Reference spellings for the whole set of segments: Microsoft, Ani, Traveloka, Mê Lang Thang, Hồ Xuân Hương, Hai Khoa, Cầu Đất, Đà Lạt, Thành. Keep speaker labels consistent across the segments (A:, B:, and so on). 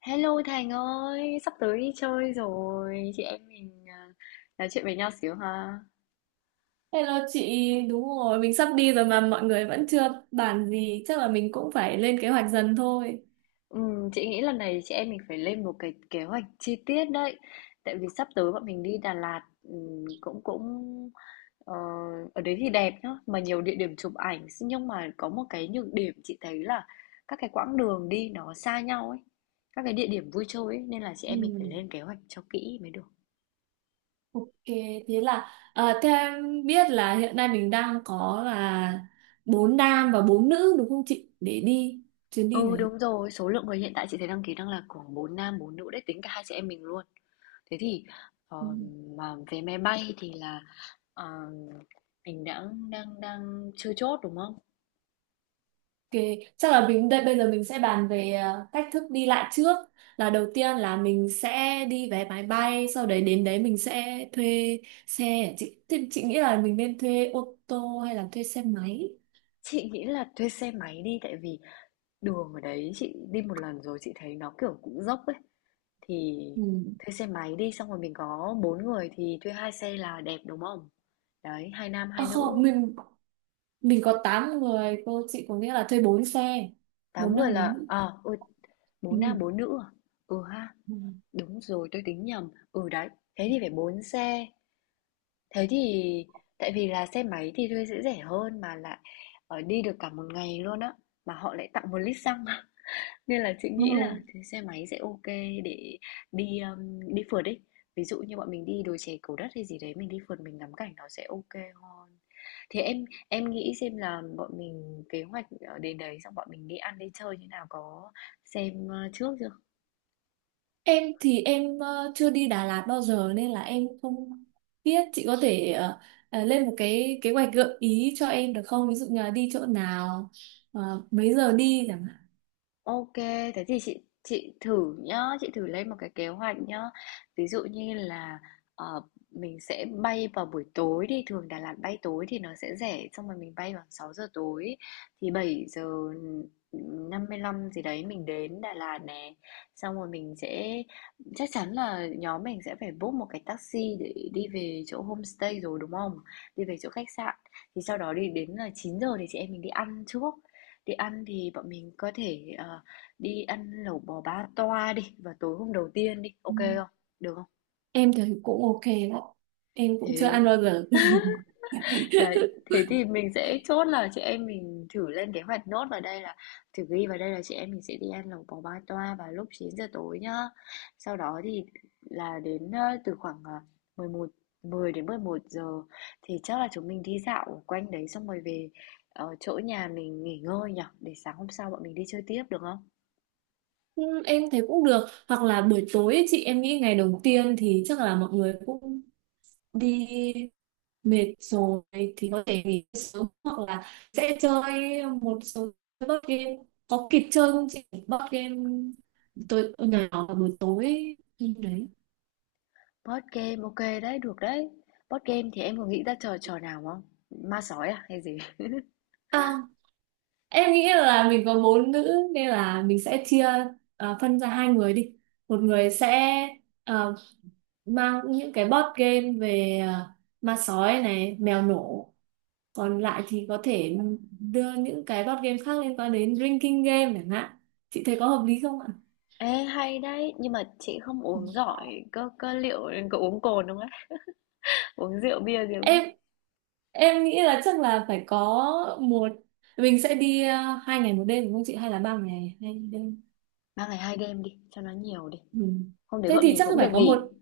A: Hello Thành ơi, sắp tới đi chơi rồi, chị em mình à, nói chuyện với nhau xíu ha.
B: Hello chị, đúng rồi, mình sắp đi rồi mà mọi người vẫn chưa bàn gì, chắc là mình cũng phải lên kế hoạch dần thôi.
A: Chị nghĩ lần này chị em mình phải lên một cái kế hoạch chi tiết đấy, tại vì sắp tới bọn mình đi Đà Lạt, cũng cũng ờ, ở đấy thì đẹp nhá, mà nhiều địa điểm chụp ảnh, nhưng mà có một cái nhược điểm chị thấy là các cái quãng đường đi nó xa nhau ấy, các cái địa điểm vui chơi ấy, nên là chị
B: Ừ.
A: em mình phải lên kế hoạch cho kỹ mới được.
B: Ok, thế là theo em biết là hiện nay mình đang có là bốn nam và bốn nữ đúng không chị? Để đi chuyến đi
A: Ừ,
B: này.
A: đúng rồi, số lượng người hiện tại chị thấy đăng ký đang là khoảng 4 nam 4 nữ đấy, tính cả hai chị em mình luôn. Thế thì
B: Ừ.
A: ờ, mà vé máy bay thì là ờ, mình đã đang đang chưa chốt đúng không?
B: Ok, chắc là mình đây bây giờ mình sẽ bàn về cách thức đi lại trước. Là đầu tiên là mình sẽ đi vé máy bay, sau đấy đến đấy mình sẽ thuê xe. Chị, thì chị nghĩ là mình nên thuê ô tô hay là thuê xe máy?
A: Chị nghĩ là thuê xe máy đi tại vì đường ở đấy chị đi một lần rồi chị thấy nó kiểu cũng dốc ấy, thì
B: Ừ.
A: thuê xe máy đi xong rồi mình có bốn người thì thuê hai xe là đẹp đúng không? Đấy, hai nam
B: À
A: hai nữ,
B: không, mình có 8 người, cô chị có nghĩa là thuê 4 xe, 4
A: tám người
B: nam 4
A: là
B: nữ.
A: à ôi bốn nam
B: Ừ.
A: bốn nữ à? Ừ ha.
B: Ừ.
A: Đúng rồi, tôi tính nhầm. Ừ, đấy, thế thì phải 4 xe. Thế thì tại vì là xe máy thì thuê sẽ rẻ hơn mà lại đi được cả một ngày luôn á, mà họ lại tặng 1 lít xăng nên là chị
B: Ừ.
A: nghĩ là thì xe máy sẽ ok để đi, đi phượt đi. Ví dụ như bọn mình đi đồi chè Cầu Đất hay gì đấy, mình đi phượt mình ngắm cảnh nó sẽ ok hơn. Thì em nghĩ xem là bọn mình kế hoạch, đến đấy xong bọn mình đi ăn đi chơi như nào, có xem trước chưa?
B: Em thì em chưa đi Đà Lạt bao giờ nên là em không biết chị có thể lên một cái kế hoạch gợi ý cho em được không? Ví dụ như là đi chỗ nào, mấy giờ đi chẳng hạn.
A: Ok, thế thì chị thử nhá, chị thử lên một cái kế hoạch nhá. Ví dụ như là ờ, mình sẽ bay vào buổi tối đi, thường Đà Lạt bay tối thì nó sẽ rẻ, xong rồi mình bay vào 6 giờ tối thì 7:55 gì đấy mình đến Đà Lạt nè. Xong rồi mình sẽ chắc chắn là nhóm mình sẽ phải book một cái taxi để đi về chỗ homestay rồi đúng không? Đi về chỗ khách sạn. Thì sau đó đi đến là 9 giờ thì chị em mình đi ăn trước. Đi ăn thì bọn mình có thể, đi ăn lẩu bò ba toa đi vào tối hôm đầu tiên đi,
B: Ừ.
A: OK không? Được không?
B: Em thì cũng ok đó. Em cũng chưa ăn
A: Thế
B: bao giờ.
A: đấy, thế thì mình sẽ chốt là chị em mình thử lên kế hoạch nốt vào đây là thử ghi vào đây là chị em mình sẽ đi ăn lẩu bò ba toa vào lúc 9 giờ tối nhá. Sau đó thì là đến, từ khoảng, 11 10 đến 11 giờ thì chắc là chúng mình đi dạo quanh đấy xong rồi về, chỗ nhà mình nghỉ ngơi nhở, để sáng hôm sau bọn mình đi chơi tiếp được không?
B: Ừ, em thấy cũng được, hoặc là buổi tối ấy, chị em nghĩ ngày đầu tiên thì chắc là mọi người cũng đi mệt rồi thì có thể nghỉ sớm, hoặc là sẽ chơi một số board game, có kịp chơi không chị, board game tối nhỏ vào buổi tối ấy. Ừ, đấy,
A: Board game, ok đấy, được đấy. Board game thì em có nghĩ ra trò trò nào không? Ma sói à hay gì?
B: à, em nghĩ là mình có bốn nữ nên là mình sẽ chia, phân ra hai người đi, một người sẽ à, mang những cái board game về, ma sói này, mèo nổ, còn lại thì có thể đưa những cái board game khác liên quan đến drinking game chẳng hạn, chị thấy có hợp lý không ạ?
A: Ê hay đấy, nhưng mà chị không
B: Ừ.
A: uống giỏi cơ cơ liệu có uống cồn đúng không ấy? Uống rượu bia gì không ấy?
B: em em nghĩ là chắc là phải có một, mình sẽ đi hai ngày một đêm đúng không chị, hay là ba ngày hai đêm.
A: 3 ngày 2 đêm đi, cho nó nhiều đi.
B: Ừ.
A: Hôm đấy
B: Thế
A: bọn
B: thì
A: mình
B: chắc
A: cũng
B: phải
A: được
B: có
A: nghỉ.
B: một,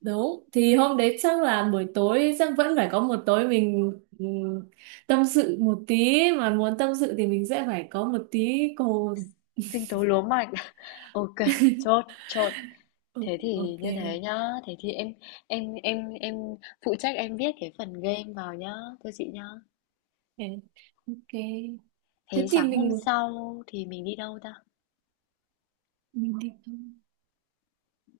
B: đúng thì hôm đấy chắc là buổi tối chắc vẫn phải có một tối mình, ừ, tâm sự một tí, mà muốn tâm sự thì mình sẽ phải có một tí cồn.
A: Sinh tố lúa mạch. Ok, chốt, chốt.
B: Ừ,
A: Thế thì
B: ok.
A: như thế nhá, thế thì em phụ trách em viết cái phần game vào nhá, thưa chị nhá.
B: Ok ok Thế
A: Thế
B: thì
A: sáng hôm
B: mình
A: sau thì mình đi đâu ta?
B: Mình tìm thôi.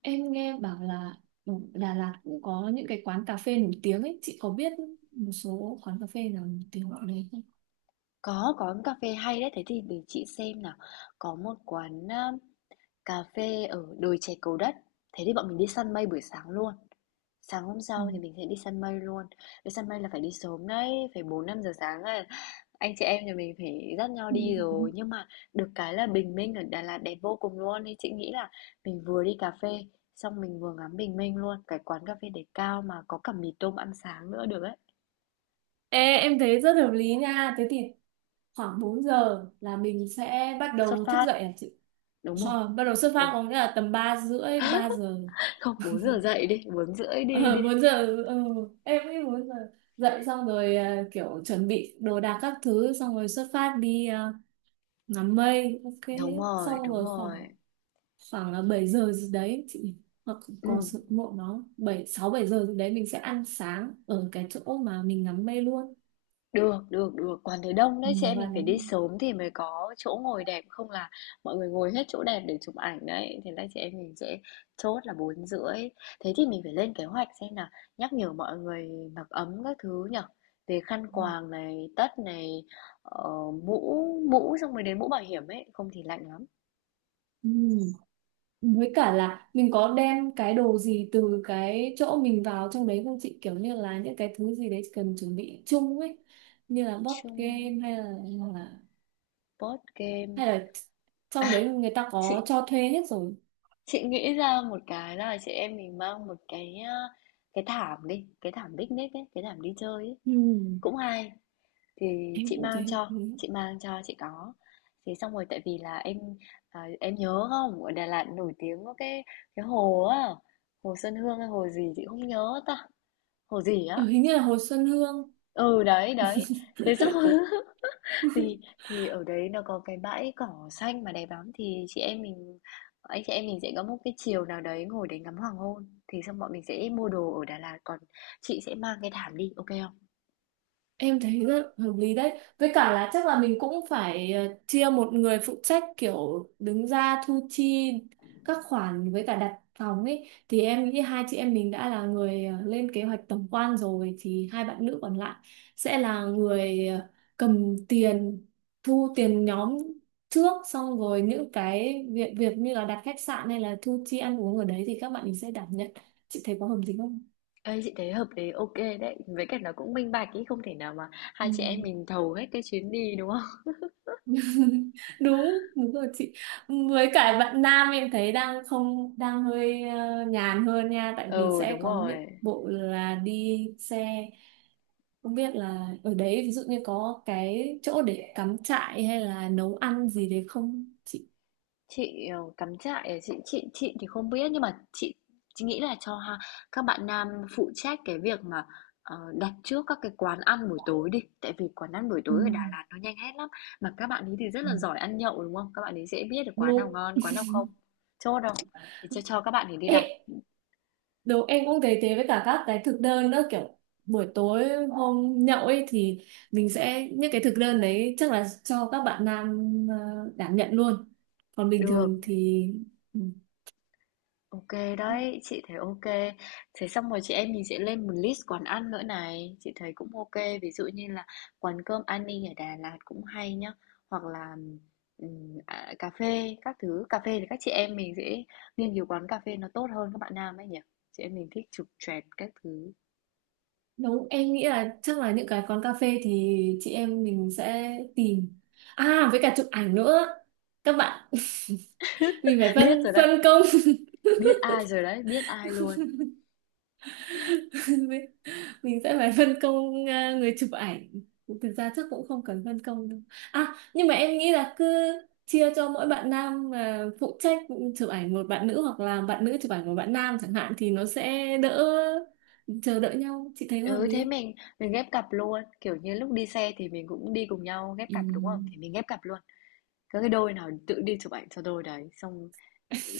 B: Em nghe bảo là ở Đà Lạt cũng có những cái quán cà phê nổi tiếng ấy. Chị có biết một số quán cà phê nào nổi tiếng ở đấy không?
A: Có quán cà phê hay đấy, thế thì để chị xem nào. Có một quán, cà phê ở đồi chè Cầu Đất, thế thì bọn mình đi săn mây buổi sáng luôn. Sáng hôm
B: Ừ.
A: sau thì mình sẽ đi săn mây luôn. Đi săn mây là phải đi sớm đấy, phải 4 5 giờ sáng là anh chị em nhà mình phải dắt nhau
B: Ừ.
A: đi rồi. Nhưng mà được cái là bình minh ở Đà Lạt đẹp vô cùng luôn, nên chị nghĩ là mình vừa đi cà phê, xong mình vừa ngắm bình minh luôn. Cái quán cà phê để cao mà có cả mì tôm ăn sáng nữa được ấy.
B: Ê, em thấy rất hợp lý nha. Thế thì khoảng 4 giờ là mình sẽ bắt
A: Xuất
B: đầu thức
A: phát,
B: dậy à chị?
A: đúng không?
B: Ờ, bắt đầu xuất
A: Ừ.
B: phát có nghĩa là tầm 3 rưỡi, 3 giờ.
A: Không, 4 giờ dậy đi, 4:30 đi đi.
B: Ờ, 4 giờ, ừ, em nghĩ 4 giờ. Dậy xong rồi, kiểu chuẩn bị đồ đạc các thứ, xong rồi xuất phát đi, ngắm mây. Ok,
A: Đúng rồi,
B: xong
A: đúng
B: rồi khoảng,
A: rồi.
B: khoảng là 7 giờ gì đấy chị, hoặc có
A: Ừm,
B: sự muộn nó 7 6 7 giờ gì đấy mình sẽ ăn sáng ở cái chỗ mà mình ngắm mây luôn.
A: được, được, được, quán đấy đông
B: Ừ,
A: đấy, chị em
B: và
A: mình
B: nó,
A: phải đi sớm thì mới có chỗ ngồi đẹp, không là mọi người ngồi hết chỗ đẹp để chụp ảnh đấy. Thế là chị em mình sẽ chốt là 4:30. Thế thì mình phải lên kế hoạch xem là nhắc nhở mọi người mặc ấm các thứ nhở. Về khăn quàng này, tất này, ờ, mũ, xong rồi đến mũ bảo hiểm ấy, không thì lạnh lắm.
B: ừ, với cả là mình có đem cái đồ gì từ cái chỗ mình vào trong đấy không chị, kiểu như là những cái thứ gì đấy cần chuẩn bị chung ấy, như là board
A: Chung,
B: game hay là, hoặc là
A: board game.
B: hay là
A: À,
B: trong đấy người ta
A: chị
B: có cho thuê hết rồi.
A: Chị nghĩ ra một cái là chị em mình mang một cái, cái thảm đi, cái thảm picnic ấy, cái thảm đi chơi ấy.
B: Ừ.
A: Cũng hay. Thì
B: Em
A: chị
B: cũng thấy
A: mang
B: hợp
A: cho,
B: lý.
A: chị mang cho chị có. Thì xong rồi tại vì là em à, em nhớ không, ở Đà Lạt nổi tiếng có cái hồ á, hồ Xuân Hương hay hồ gì chị không nhớ ta. Hồ gì á?
B: Ờ, hình như là hồi Xuân Hương.
A: Ừ đấy, đấy. Thế xong Thì thì ở đấy nó có cái bãi cỏ xanh mà đẹp lắm, thì chị em mình anh chị em mình sẽ có một cái chiều nào đấy ngồi để ngắm hoàng hôn, thì xong bọn mình sẽ mua đồ ở Đà Lạt, còn chị sẽ mang cái thảm đi, ok không?
B: Em thấy rất hợp lý đấy. Với cả là chắc là mình cũng phải, chia một người phụ trách kiểu đứng ra thu chi các khoản với cả đặt phòng ấy. Thì em nghĩ hai chị em mình đã là người, lên kế hoạch tổng quan rồi thì hai bạn nữ còn lại sẽ là người, cầm tiền, thu tiền nhóm trước, xong rồi những cái việc việc như là đặt khách sạn hay là thu chi ăn uống ở đấy thì các bạn mình sẽ đảm nhận. Chị thấy có hợp lý không?
A: Ê, chị thấy hợp lý, ok đấy, với cả nó cũng minh bạch ý, không thể nào mà
B: Ừ.
A: hai chị em mình thầu hết cái chuyến đi đúng không?
B: đúng đúng rồi chị, với cả bạn nam em thấy đang không đang hơi, nhàn hơn nha, tại vì
A: Ừ,
B: sẽ
A: đúng
B: có những
A: rồi.
B: bộ là đi xe, không biết là ở đấy ví dụ như có cái chỗ để cắm trại hay là nấu ăn gì đấy không chị.
A: Chị, cắm trại à? Chị thì không biết nhưng mà chị nghĩ là cho ha, các bạn nam phụ trách cái việc mà, đặt trước các cái quán ăn buổi tối đi, tại vì quán ăn buổi
B: Ừ.
A: tối ở Đà Lạt nó nhanh hết lắm. Mà các bạn ấy thì rất
B: Ừ.
A: là giỏi ăn nhậu đúng không? Các bạn ấy dễ biết được quán nào
B: Đúng.
A: ngon, quán nào không. Chốt không? Thì cho các bạn ấy đi
B: Ê,
A: đặt.
B: đúng, em cũng thấy thế, với cả các cái thực đơn nữa kiểu buổi tối hôm nhậu ấy thì mình sẽ, những cái thực đơn đấy chắc là cho các bạn nam, đảm nhận luôn, còn bình
A: Được,
B: thường thì, ừ,
A: OK đấy, chị thấy OK. Thế xong rồi chị em mình sẽ lên một list quán ăn nữa này, chị thấy cũng OK. Ví dụ như là quán cơm Ani ở Đà Lạt cũng hay nhá, hoặc là à, cà phê các thứ. Cà phê thì các chị em mình sẽ nghiên cứu quán cà phê nó tốt hơn các bạn nam ấy nhỉ. Chị em mình thích chụp choẹt các thứ.
B: đúng. Em nghĩ là chắc là những cái quán cà phê thì chị em mình sẽ tìm, với cả chụp ảnh nữa các bạn. Mình phải
A: Biết
B: phân
A: rồi đấy,
B: phân công.
A: biết ai rồi đấy, biết ai luôn.
B: Mình sẽ phải phân công, người chụp ảnh, thực ra chắc cũng không cần phân công đâu, nhưng mà em nghĩ là cứ chia cho mỗi bạn nam, phụ trách chụp ảnh một bạn nữ, hoặc là bạn nữ chụp ảnh một bạn nam chẳng hạn, thì nó sẽ đỡ chờ đợi nhau, chị thấy có hợp
A: Ừ
B: lý
A: thế
B: không?
A: mình ghép cặp luôn, kiểu như lúc đi xe thì mình cũng đi cùng nhau ghép cặp đúng không? Thì
B: Ừ.
A: mình ghép cặp luôn. Các cái đôi nào tự đi chụp ảnh cho đôi đấy xong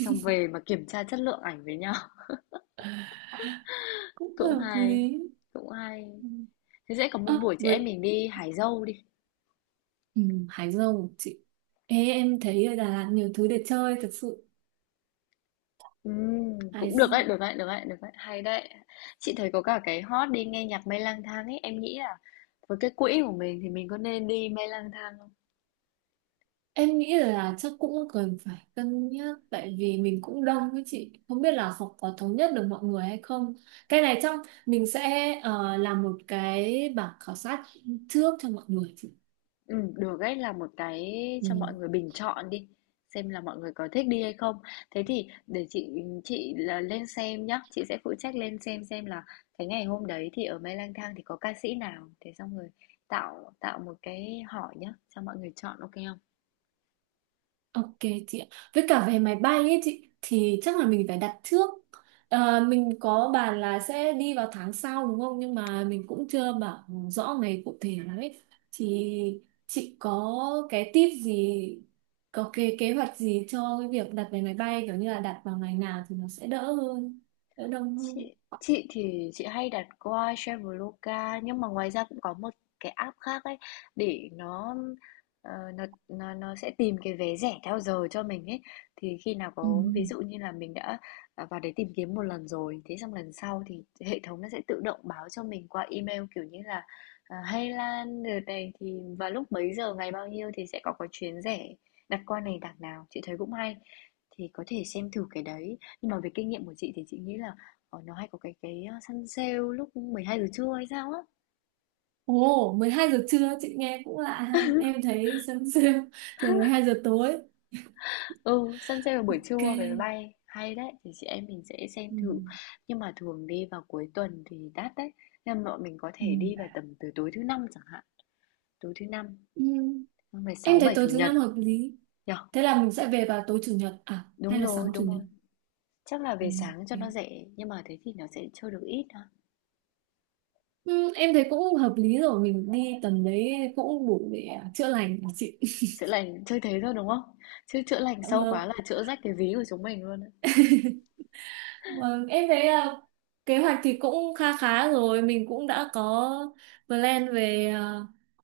A: xong về mà kiểm tra chất lượng ảnh với nhau
B: Cũng
A: cũng
B: hợp
A: hay,
B: lý.
A: cũng hay.
B: Ừ.
A: Thế sẽ có một
B: Ơ,
A: buổi chị em
B: với,
A: mình đi hái dâu đi.
B: ừ, Hải Dương chị. Ê, em thấy ở Đà Lạt nhiều thứ để chơi thật sự. Hải.
A: Cũng được đấy, được đấy, được đấy, được đấy, hay đấy, chị thấy có cả cái hot đi nghe nhạc mây lang thang ấy, em nghĩ là với cái quỹ của mình thì mình có nên đi mây lang thang.
B: Em nghĩ là chắc cũng cần phải cân nhắc, tại vì mình cũng đông, với chị không biết là học có thống nhất được mọi người hay không, cái này trong, mình sẽ, làm một cái bảng khảo sát trước cho mọi người chị.
A: Ừ, được ấy là một cái
B: Ừ.
A: cho mọi người bình chọn đi, xem là mọi người có thích đi hay không. Thế thì để chị là lên xem nhá, chị sẽ phụ trách lên xem là cái ngày hôm đấy thì ở Mê Lang Thang thì có ca sĩ nào, thế xong rồi tạo tạo một cái hỏi nhá cho mọi người chọn ok không.
B: Ok chị ạ. Với cả về máy bay ấy chị thì chắc là mình phải đặt trước. Ờ, mình có bàn là sẽ đi vào tháng sau đúng không? Nhưng mà mình cũng chưa bảo rõ ngày cụ thể lắm ấy. Thì chị có cái tip gì, có cái kế hoạch gì cho cái việc đặt vé máy bay kiểu như là đặt vào ngày nào thì nó sẽ đỡ hơn, đỡ đông hơn.
A: Chị thì chị hay đặt qua Traveloka nhưng mà ngoài ra cũng có một cái app khác ấy để nó, nó sẽ tìm cái vé rẻ theo giờ cho mình ấy, thì khi nào
B: Ừ.
A: có ví dụ như là mình đã, vào đấy tìm kiếm một lần rồi thế xong lần sau thì hệ thống nó sẽ tự động báo cho mình qua email kiểu như là, hey Lan đợt này thì vào lúc mấy giờ ngày bao nhiêu thì sẽ có chuyến rẻ, đặt qua này đặt nào chị thấy cũng hay, thì có thể xem thử cái đấy nhưng mà về kinh nghiệm của chị thì chị nghĩ là nó hay có săn sale lúc 12 giờ trưa hay sao á.
B: Ồ, 12 giờ trưa chị nghe cũng lạ ha. Em thấy sớm, sớm, thường 12 giờ tối.
A: Ừ, săn sale vào buổi
B: Ok.
A: trưa về máy bay, hay đấy, thì chị em mình sẽ xem
B: Ừ.
A: thử. Nhưng mà thường đi vào cuối tuần thì đắt đấy, nên bọn mình có
B: Ừ.
A: thể đi vào tầm từ tối thứ Năm chẳng hạn, tối thứ Năm,
B: Ừ.
A: ngày
B: Em
A: 6
B: thấy
A: 7
B: tối
A: Chủ
B: thứ
A: nhật
B: năm hợp lý.
A: nhở.
B: Thế là mình sẽ về vào tối chủ nhật à
A: Đúng
B: hay là
A: rồi,
B: sáng chủ
A: đúng rồi.
B: nhật?
A: Chắc là
B: Ừ.
A: về sáng cho nó
B: Ok.
A: rẻ, nhưng mà thế thì nó sẽ chơi được ít ha.
B: Ừ, em thấy cũng hợp lý rồi, mình đi tầm đấy cũng đủ để, chữa lành của chị.
A: Chữa lành chơi thế thôi đúng không? Chứ chữa lành
B: Dạ
A: sâu quá
B: vâng.
A: là chữa rách cái ví của chúng mình luôn.
B: Vâng, em thấy, kế hoạch thì cũng kha khá rồi, mình cũng đã có plan về,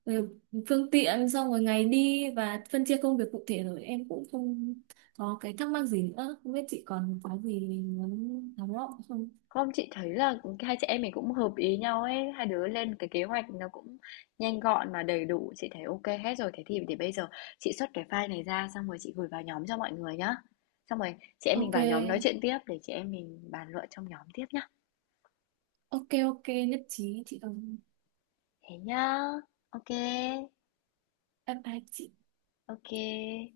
B: về phương tiện, xong rồi ngày đi và phân chia công việc cụ thể rồi. Em cũng không có cái thắc mắc gì nữa. Không biết chị còn có gì muốn thắc mắc không?
A: Không, chị thấy là hai chị em mình cũng hợp ý nhau ấy, hai đứa lên cái kế hoạch nó cũng nhanh gọn mà đầy đủ, chị thấy ok hết rồi. Thế thì để bây giờ chị xuất cái file này ra xong rồi chị gửi vào nhóm cho mọi người nhá. Xong rồi chị em mình
B: Ok,
A: vào nhóm nói chuyện tiếp để chị em mình bàn luận trong nhóm tiếp nhá.
B: ok, nhất trí chị đồng.
A: Thế nhá. Ok.
B: Bye bye chị.
A: Ok.